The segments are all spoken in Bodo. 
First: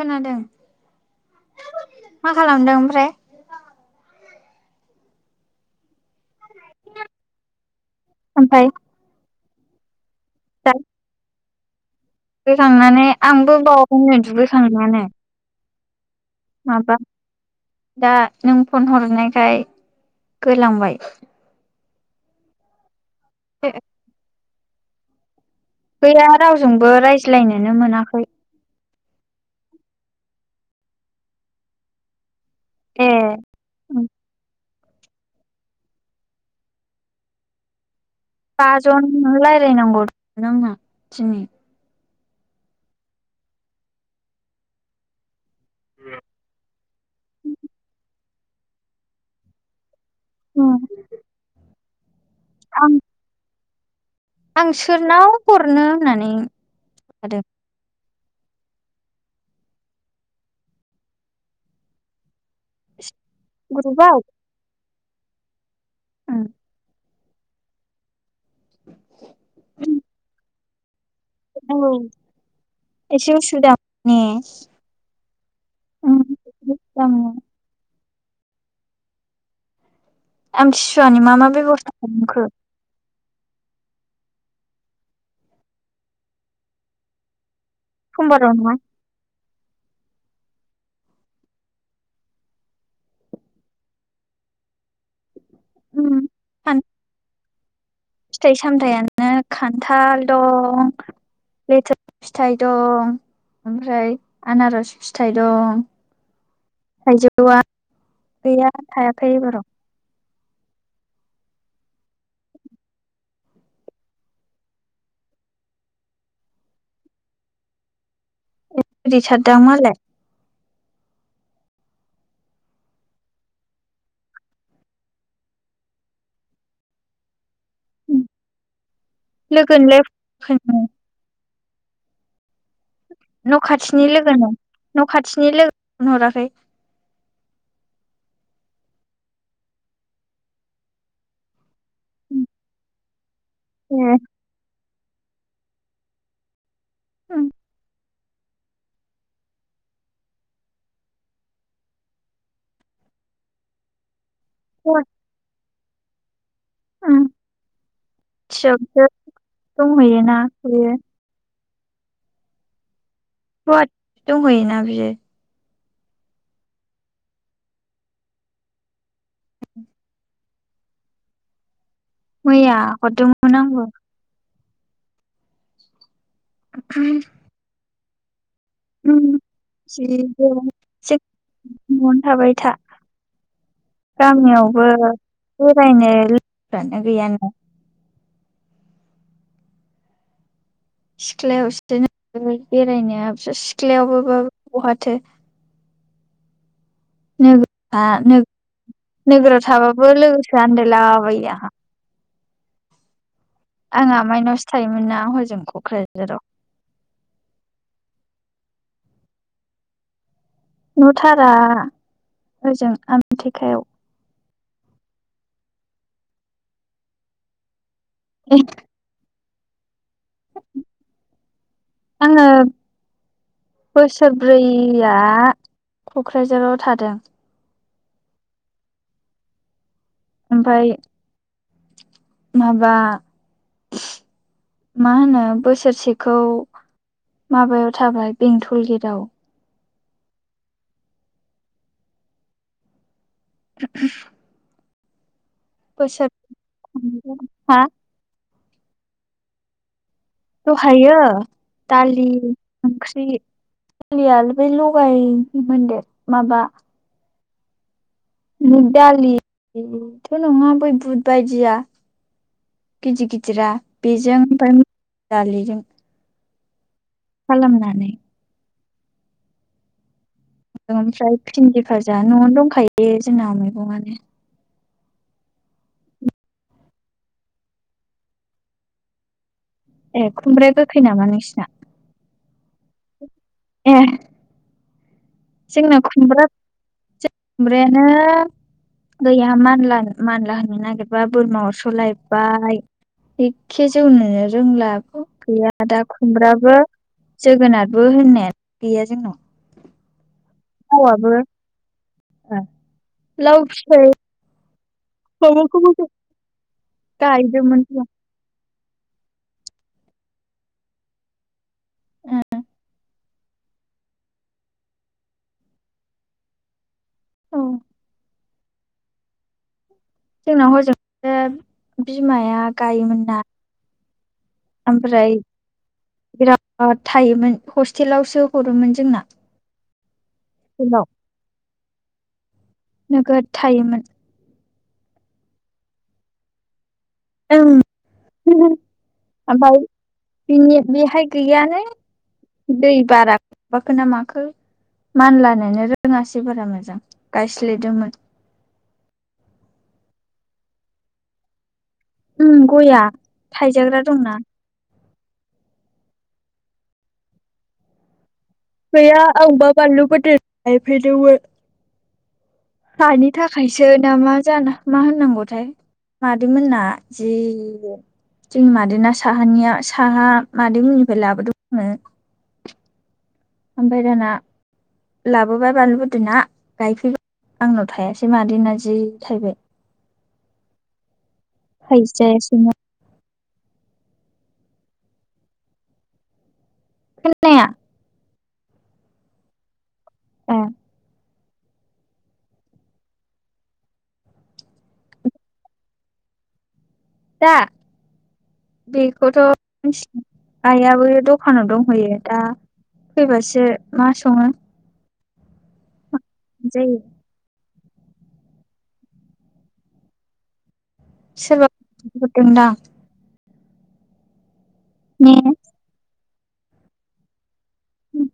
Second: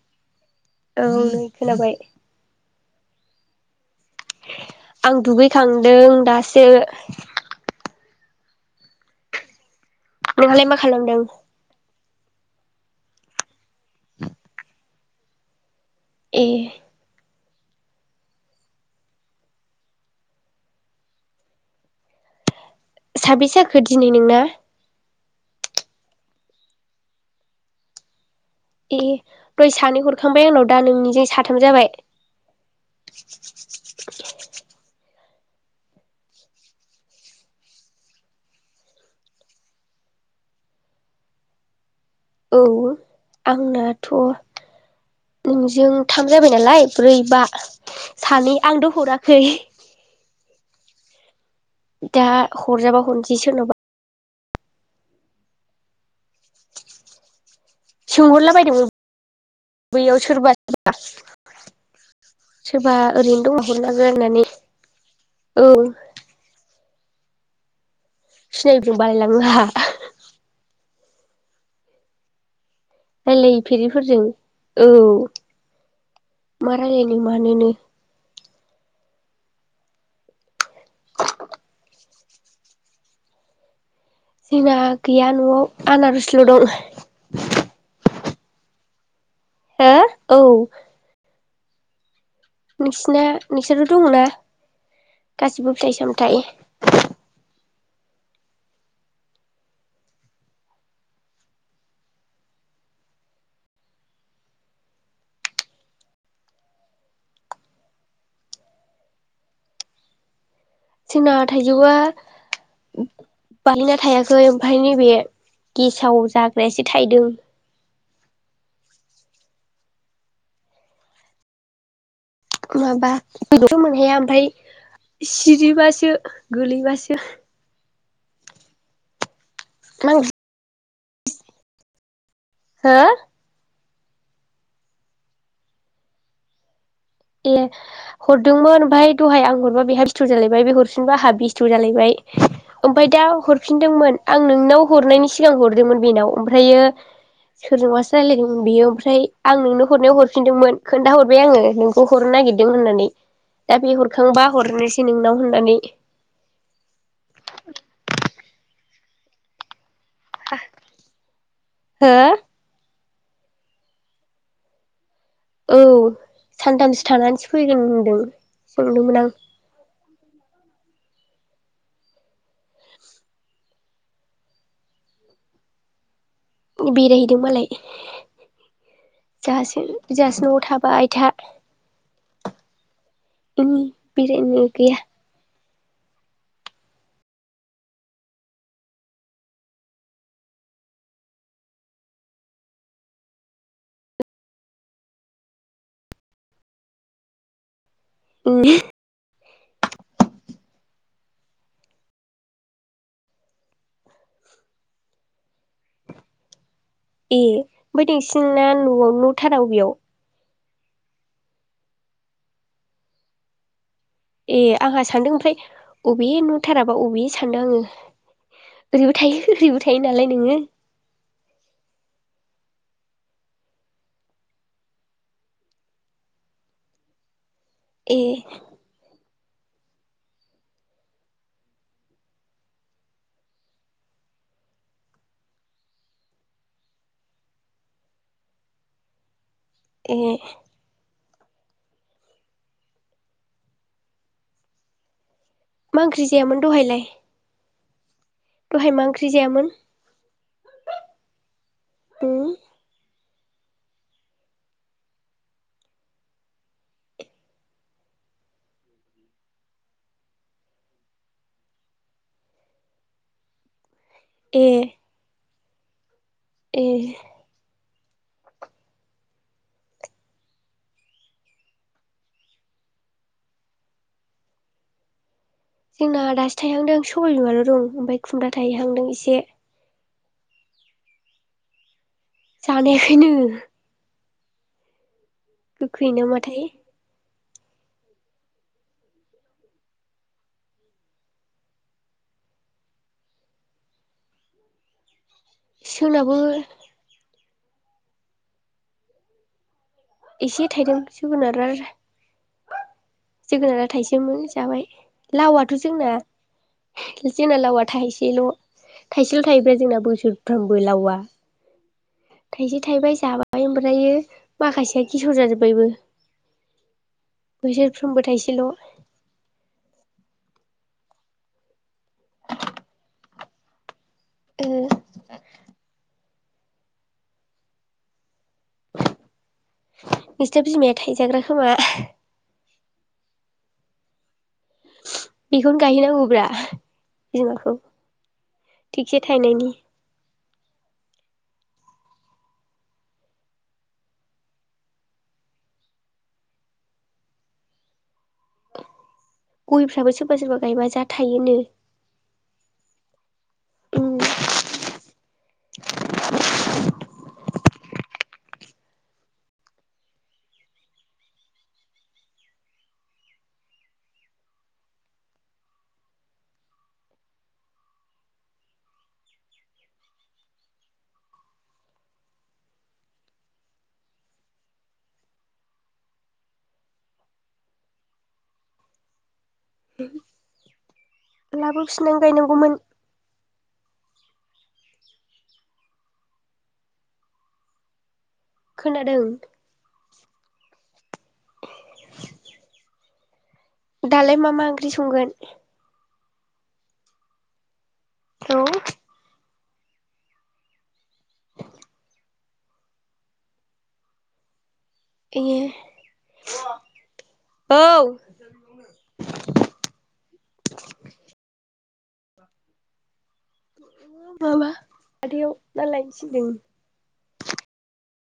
खोनादों औ नै खोनाबाय मा खालामदों ओमफ्राय आं दुगैखांदों दासो सो ओमफ्राय नोंहालाय मा खालामदों खांनानै आंबो बावखैनो दुगैखांनानै ए दा नों फन हरनायखाय गोलांबाय साबेसो जाखो दिनै नोंना गैया रावजोंबो रायज्लायनोनो मोनाखै ए दय सानै हरखांबाय आंनाव दा नोंनिजों साथाम जाबाय औ ए बाजन रायज्लायनांगौ नोंना दिनै औ आंनाथ' नोंजों थाम जाबाय नालाय ब्रै बा सानै आंथ हराखै औ दा हरजाबा हरनोसै सोरनावबा? आं सोरनाव हरनो होननानै थादों। सोंहरला बायदोंमोन बैयाव सोरबाबा सोरबा। ओरैनो दंबा हरनांगोन ग्रुपाव होननानै। औ उम सिनायैजोब बालायलांङो आंहा। औ एसे उसुबिदा ने रायलायफेरिफोरजों औ मा रायलायनो मानोनो आम थिं सुवानि मा मा बेब'स्था खालामखो? जोंना गैया न'आव आनारसल' दं। समबाराव नङा हो औ नोंसिना नोंसोरथ' दंना। गासिबो फिथथायाइ सान सामथायाइ? फिथाइ सामथायाइयानो खान्थाल दं लेथो फिथाइ दं ओमफ्राय आनारस फिथाइ दं थाइजौआ गैया थायाखै एबाराव। जोंना थाइजौआ बालिना थायाखै ओमफ्राय नैबे गेसाव जाग्रायासो थाइदों। गोदैथार दां मालाय? माबा फिथाइखौ मोन हाया ओमफ्राय सिरिबासो गोलैबासो। लोगोनोलाय नां [unintelligible] हा? न' खाथिनि लोगोनाव न' खाथिनि लोगोनो फन हराखै? ए हरदोंमोन ओमफ्राय दहाय आं हरबा बेहाय बेस्थ जालायबाय बे हरफिनबा आंहा बेस्थ जालायबाय ओमफफ्राय दा हर ए फिनदोंमोन आं नोंनाव हरनायनि सि सिगां हरदोंमोन बेनाव ओमफ्रायो सोरजोंबासो रायलायदोंमोन बेयो ओमफ्राय आं नोंनो हरनायाव हरफिनदोंमोन खोन्थाहरबाय आङो। हरनो नागिरदों होननानै दा बे हर दोंबा हरनोसै नोंनाव होननानै। गुवाहाटियावसो दंहैयोना बेयो। हो गहाद दं हैयोना बियो। औ सानथामसो थानानैसो फैगोन होनदों। सोंदोंमोन आं मैया हरदोंमोन आंबो। बेरायहैदों मालाय उम जोंहासो जोंहासो सिरियैनो न'आव थाबाय था न'आवनो थाबाय था। उम बेरायनो गामियावबो गैया बेरायनो लोगोयानो गोयानालाय। सिख्लायावसो बेरायनाया सिख्लायावबो बहाथो। नो हा उम नोगोराव थाबाबो लोगोफोरा आन्दायला बायो [unintelligible] आं आमाइनावसो थायोमोन ना हजों क'क्राझाराव। ए ओमफ्राय नोंसिना न' न'थारा अबेयाव? न'थारा ओजों आमथेखायाव। ए आंहा सान्दों ओमफ्राय अबे न'थाराबा अबे सानदों आङो। ओरैबो थायो [unintelligible] थायो नालाय नोङो। आङो बोसोरब्रैया क'क्राझाराव थादों। ए ओमफ्राय माबा मा होनो बोसोरसेखौ माबायाव थाबाय बेंथल गेटआव। ए [unintelligible] मा ओख्रि बोसोर जायामोन दहायलाय? हा दहाय मा ओंख्रि जायामोन? दहायो दालि उम ओंख्रि। गैयालै बेै लगाय मोनदेर माबा [unintelligible] बुध दालि बेथ' नंङा बै बुध बायदिया गिदिर गिदिरा। बेजों ए ओमफ्राय मूसुर दालिजों [inaudible] ए खालामनानै ओमफ्राय भिन्दि भाजा न'आवनो दंखायो जोंनना मैगंआनो। जोंना दासो थायहांदों सबायबिमाल' दं ओमफ्राय खुमब्रा थायहांदों एसे। ए खुमब्राया गोखै नामा नोंसिना? जानायाखैनो ए जोंना गोखै ना खुमब्रा माथाय ‌ खुमब्रायानो गैया मानला मानला होननो नागिरबा बोरमा अरस' लायबाय एखे जौनोनो रोंलाखौ गोया आदा जोंनाबो खुमब्राबो जोगोनारबो होननाय गैया जोंनाव एसे थाइदों लावाबो जोगोनारा लाव जोगोनारा फिथाइ थाइसोमोन जाबाय। लावआथ' माबाखौबो जोंना जोंना गायदोंमोन लावआ थाहैसैल'। थायसेल' थायोब्ला जोंना बोसोरफ्रामबो लावा। थाइसे थाइबाय जाबाय ओफ्राय ओमफ्र माखासे सेवजाजोब्बायबो। औ बोसोरफ्रोमबो थाइसेल' जोंनाव हजों बिमाया गायोमोनना ओमफ्राय बिराद थायोमोन हस्टेलावसो हरोमोन जोंना नोंसिना बिमाया स्कुलाव थाइजाग्रा खोमा नोगोद थायोमोन। बेखौनो गायहैनांगांगौब्रा। ओं थाइनायनि ओमफ्राय बिनि बेहाय गैयानो दै बारा माबाखो ना माखो मानलानो रोङासै बारा मोजां गायस्लेदोंमोन। गयफ्राबो सोरबा सोरबा गायबा जा थाइयोनो गया थाइजाग्रा दंना गैया आंबा बानलु बोरदोन गायफैदोंमोन। हानि थाखायसो ना मा जाखो मा होननांगौथाय मादैमोनना जि जोंनि मादै साहानिया साहा मादैमोननिफ्राय लाबोदोंमोन आं ओमफ्राय दाना लाबोबाय बानलु बोरदोना गायफैबाय आंनाव थाङासै मादै ना जि थाइबाय। उम लाबोफिनानै थाइजायासैनो गायनांगौमोन। खोनाया। खोनादों। औ। दालाय मा मा ओंख्रि संगोन? दा औ बेखौथ' मिथिआ आइयाबो दखानाव दंहैयो दा फैबासो मा संङो ए औ सोरबा फैदों दां बाबा [unintelligible] सिलिं उम।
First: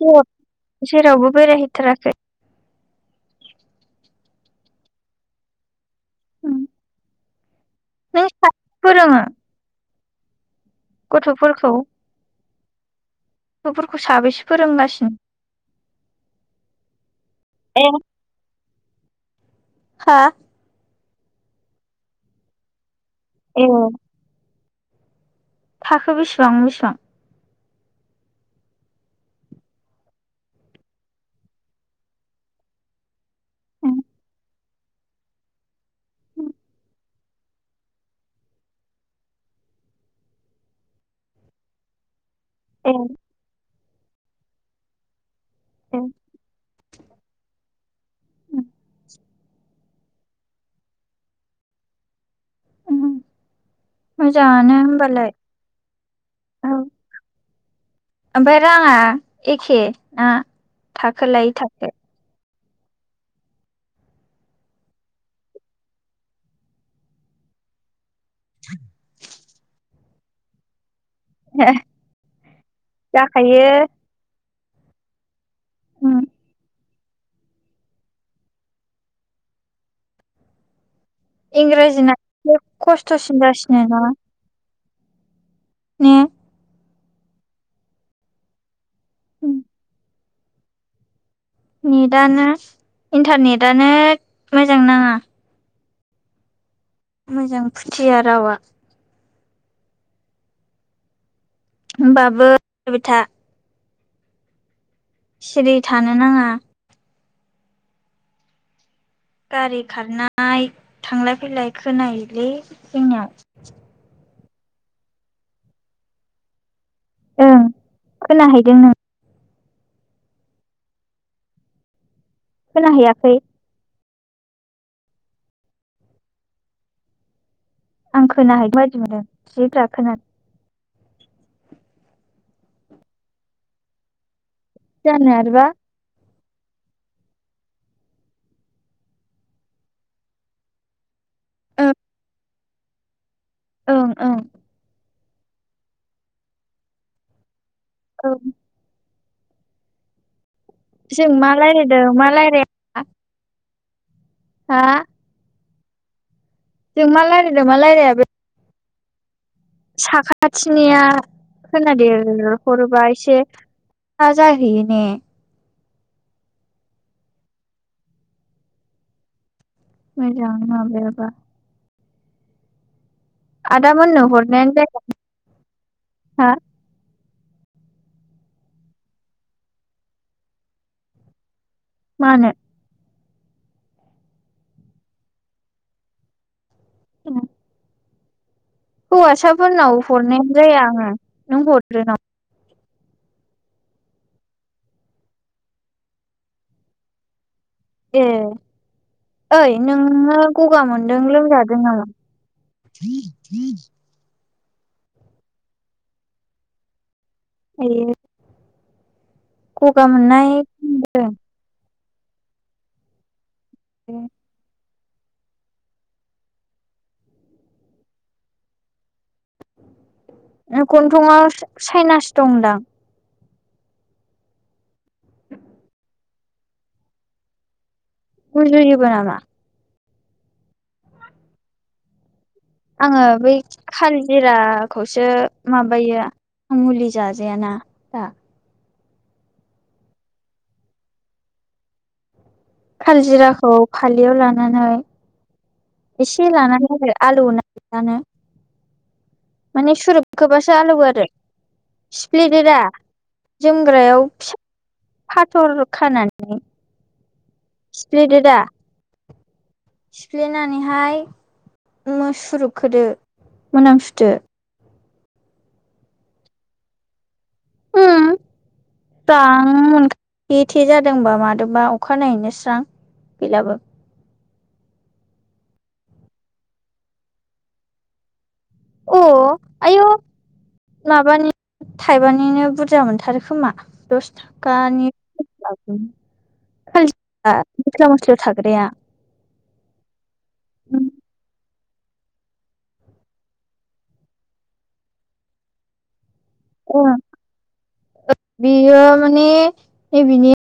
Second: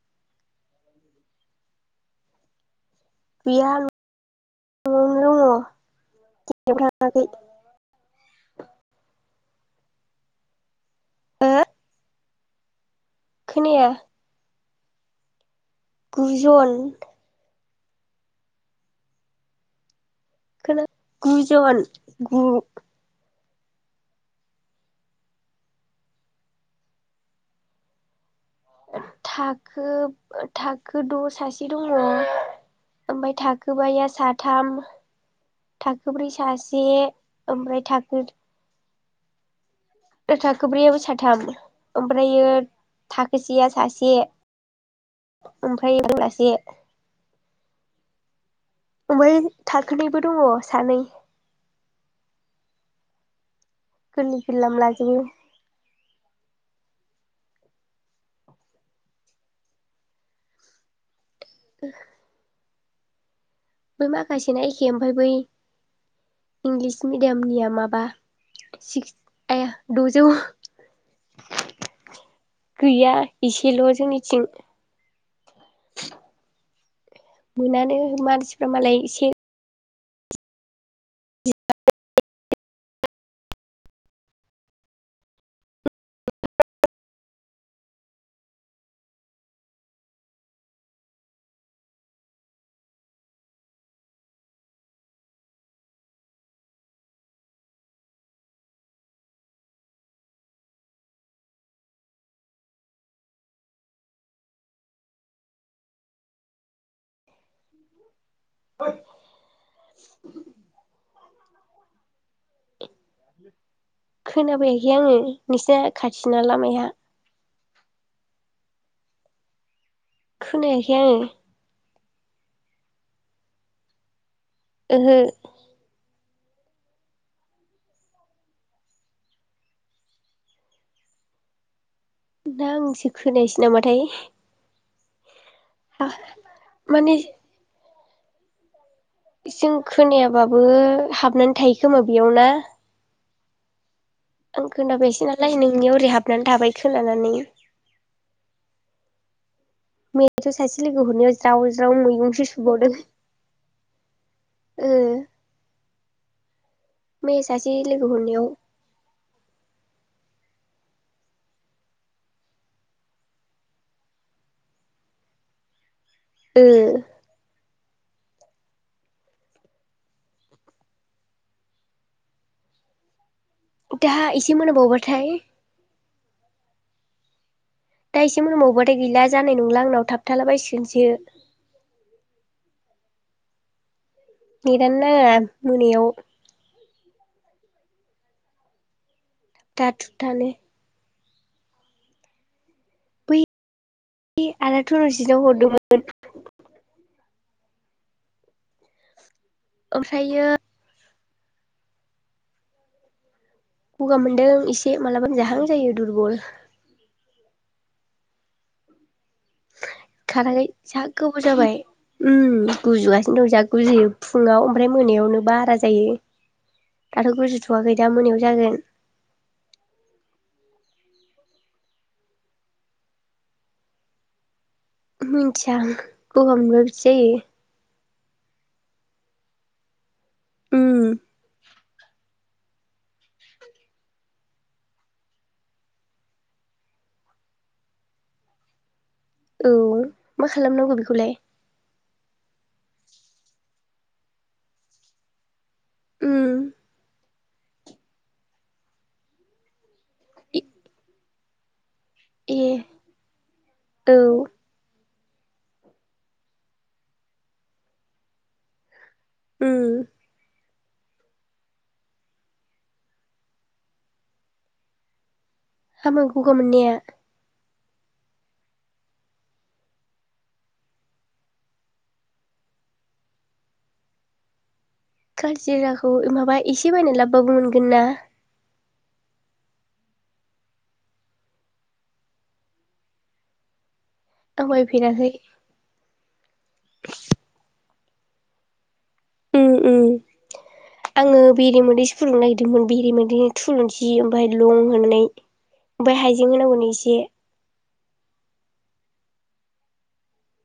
फुंआव जेरावबो बेरायहैथाराखै? गैया न'आवनो दङ'। [unintelligible] नों साबेसे फोरोङो? ओ गथ'फोरखौ खोनाया गथ'फोरखौ साबेसे फोरोंगासिनो? गु जन ए हा खोना गु जन गु ए थाखो बेसेबां बेसेबां थाखो थाखो द सासे दङ ओमफ्राय थाखोबाया साथाम थाखोब्रै सासे ओमफ्राय थाखो थाखो ब्रैआव साथाम ओमफ्रायो ए थाखोसेया सा से ए ओमफाय [unintelligible] ओमफाय थाखोनैबो दङ सानै गोरलै गोरलाम मोजांआनो लाजोबो होमबालाय औ। ओमफ्राय राङा एखे ना था खो खोलाय थाखो बै माखासेना एखे ओमफ्राय बै इंलिस मिडियामनिया माबा सिकस आइया दजौ गैया जाखायो एसेल' जोंनिथिं उम मोनानो मानसिफ्रा मालाय एसे इंराजि ना बे खस्थ'सिन जासिनो ना ने उम नेटानो इन्टारनेटानो मोजां नाङा मोजां फुथिया रावा होनोमबाबो रायलायबायथा सिरि थानो नाङा गारि खारनाय थांलाय फैलाय खोनायोलै जोंनियाव खोना फैयाखै आङो नोंसिना खाथिना लामाया ओं खोनाहैदों नों खोनायाखै आङो खोना हैैयाखै ओंहो आं खोनाहैदों बायदि मोनदों जि [unintelligible] ना आंसो खोनायासै नामाथाय जानो आरोबा हा मानि जों खोनायाबाबो हाब ना ओं थायोखोमा बेयाव ना। ओं ओं आं खोना फैयासै नाल दा नोंनियाव ओरै हाबनानै थाबाय खोनानानै। ओं ने बेथ' सासे लोगो जों हरनायाव मा ज्राव ज्राव रायलायदों मा मैगंसो सुबावदों। रायलाया हा। ओ जों मा मैया रायलायदों सासे मा लोगो रायलायाबो। हरनायाव साखाथिनिया खोनादेरहरोबा एसे स्रा जाहैयो ने। ओ मोजां माबायाबा। आदा दा मोननो एसे हरनायानो जा मोनाबावबाथाय हा। दासो मोनबावबाथाय गैला जानाय नंला आंनाव थाबथाला बसिगोनसो। मानो? नेट आनो नंङा मोनायाव। उम दा हौवासाफोरनाव थुबथानो हरनायानो जाया आङो। आंबो हदब्रेनाव। बे आदा थुरजिटनाव हरदोंमोन। ए ओइ नोङो ओमफ्रायो गगा मोन नों लोमजादों नामा? गगामोनदों। इसे मालाबा लोमजाहां जायो दुरबल आयै गगा मोननाय खाराखै जा खोनादों। गोबाव जाबाय उम गुजुगासिनो जाग गुजुयो फुंङाव। ओमफ्राय मोनायावनो बारा जायो दाथ' गुजुथ'वाखै दा मोनायाव जागोन। गन्थंआव साइनास दं दां। मिथिया गगामोनबा बिदि जायो। गुजुयोबो नामा? उम आङो बै खाल जिराखौसो माबायो मुलि जाजायाना दा। औ मा खालामनांगौ बेखौलाय? काल जिराखौ फालियाव लानानै उम एसे लानानै आलैयोना। [unintelligible] नो माने सु सुरोपखोबासो आलौ आरो ए सिफ्लेदोरा औ जोमग्रायाव फिसा फाथर खानानै सिफ्लेदो दा उम सिफ्लेना नैहाय उम सुरुपखोदो मोनामसुदो हामो गगा मोननया उम स्रां मोनखायो थे थे जादोंबा मादोंबा अखानायनायैनो स्रां गैलाबो कालजिराखौ माबा एसे बायनानै लाबोबाबो मोनगोन ना अ आयु माबानि थाइबानिनो बुरजा मोनथारोखोमा दस आं थाखानि बायफेराखै [unintelligible] मस्ला मस्ला थाग्राराया ओम ओम आङो बेरे मोदैसो फुदुंनो नागिरदोंमोन। बेरे मोनोदै थुलुंसि ओमफ्राय लं होनाय ओमफ्राय हाइ‌ जें होनांगौनो एसे [inaudible] बियो माने बिनि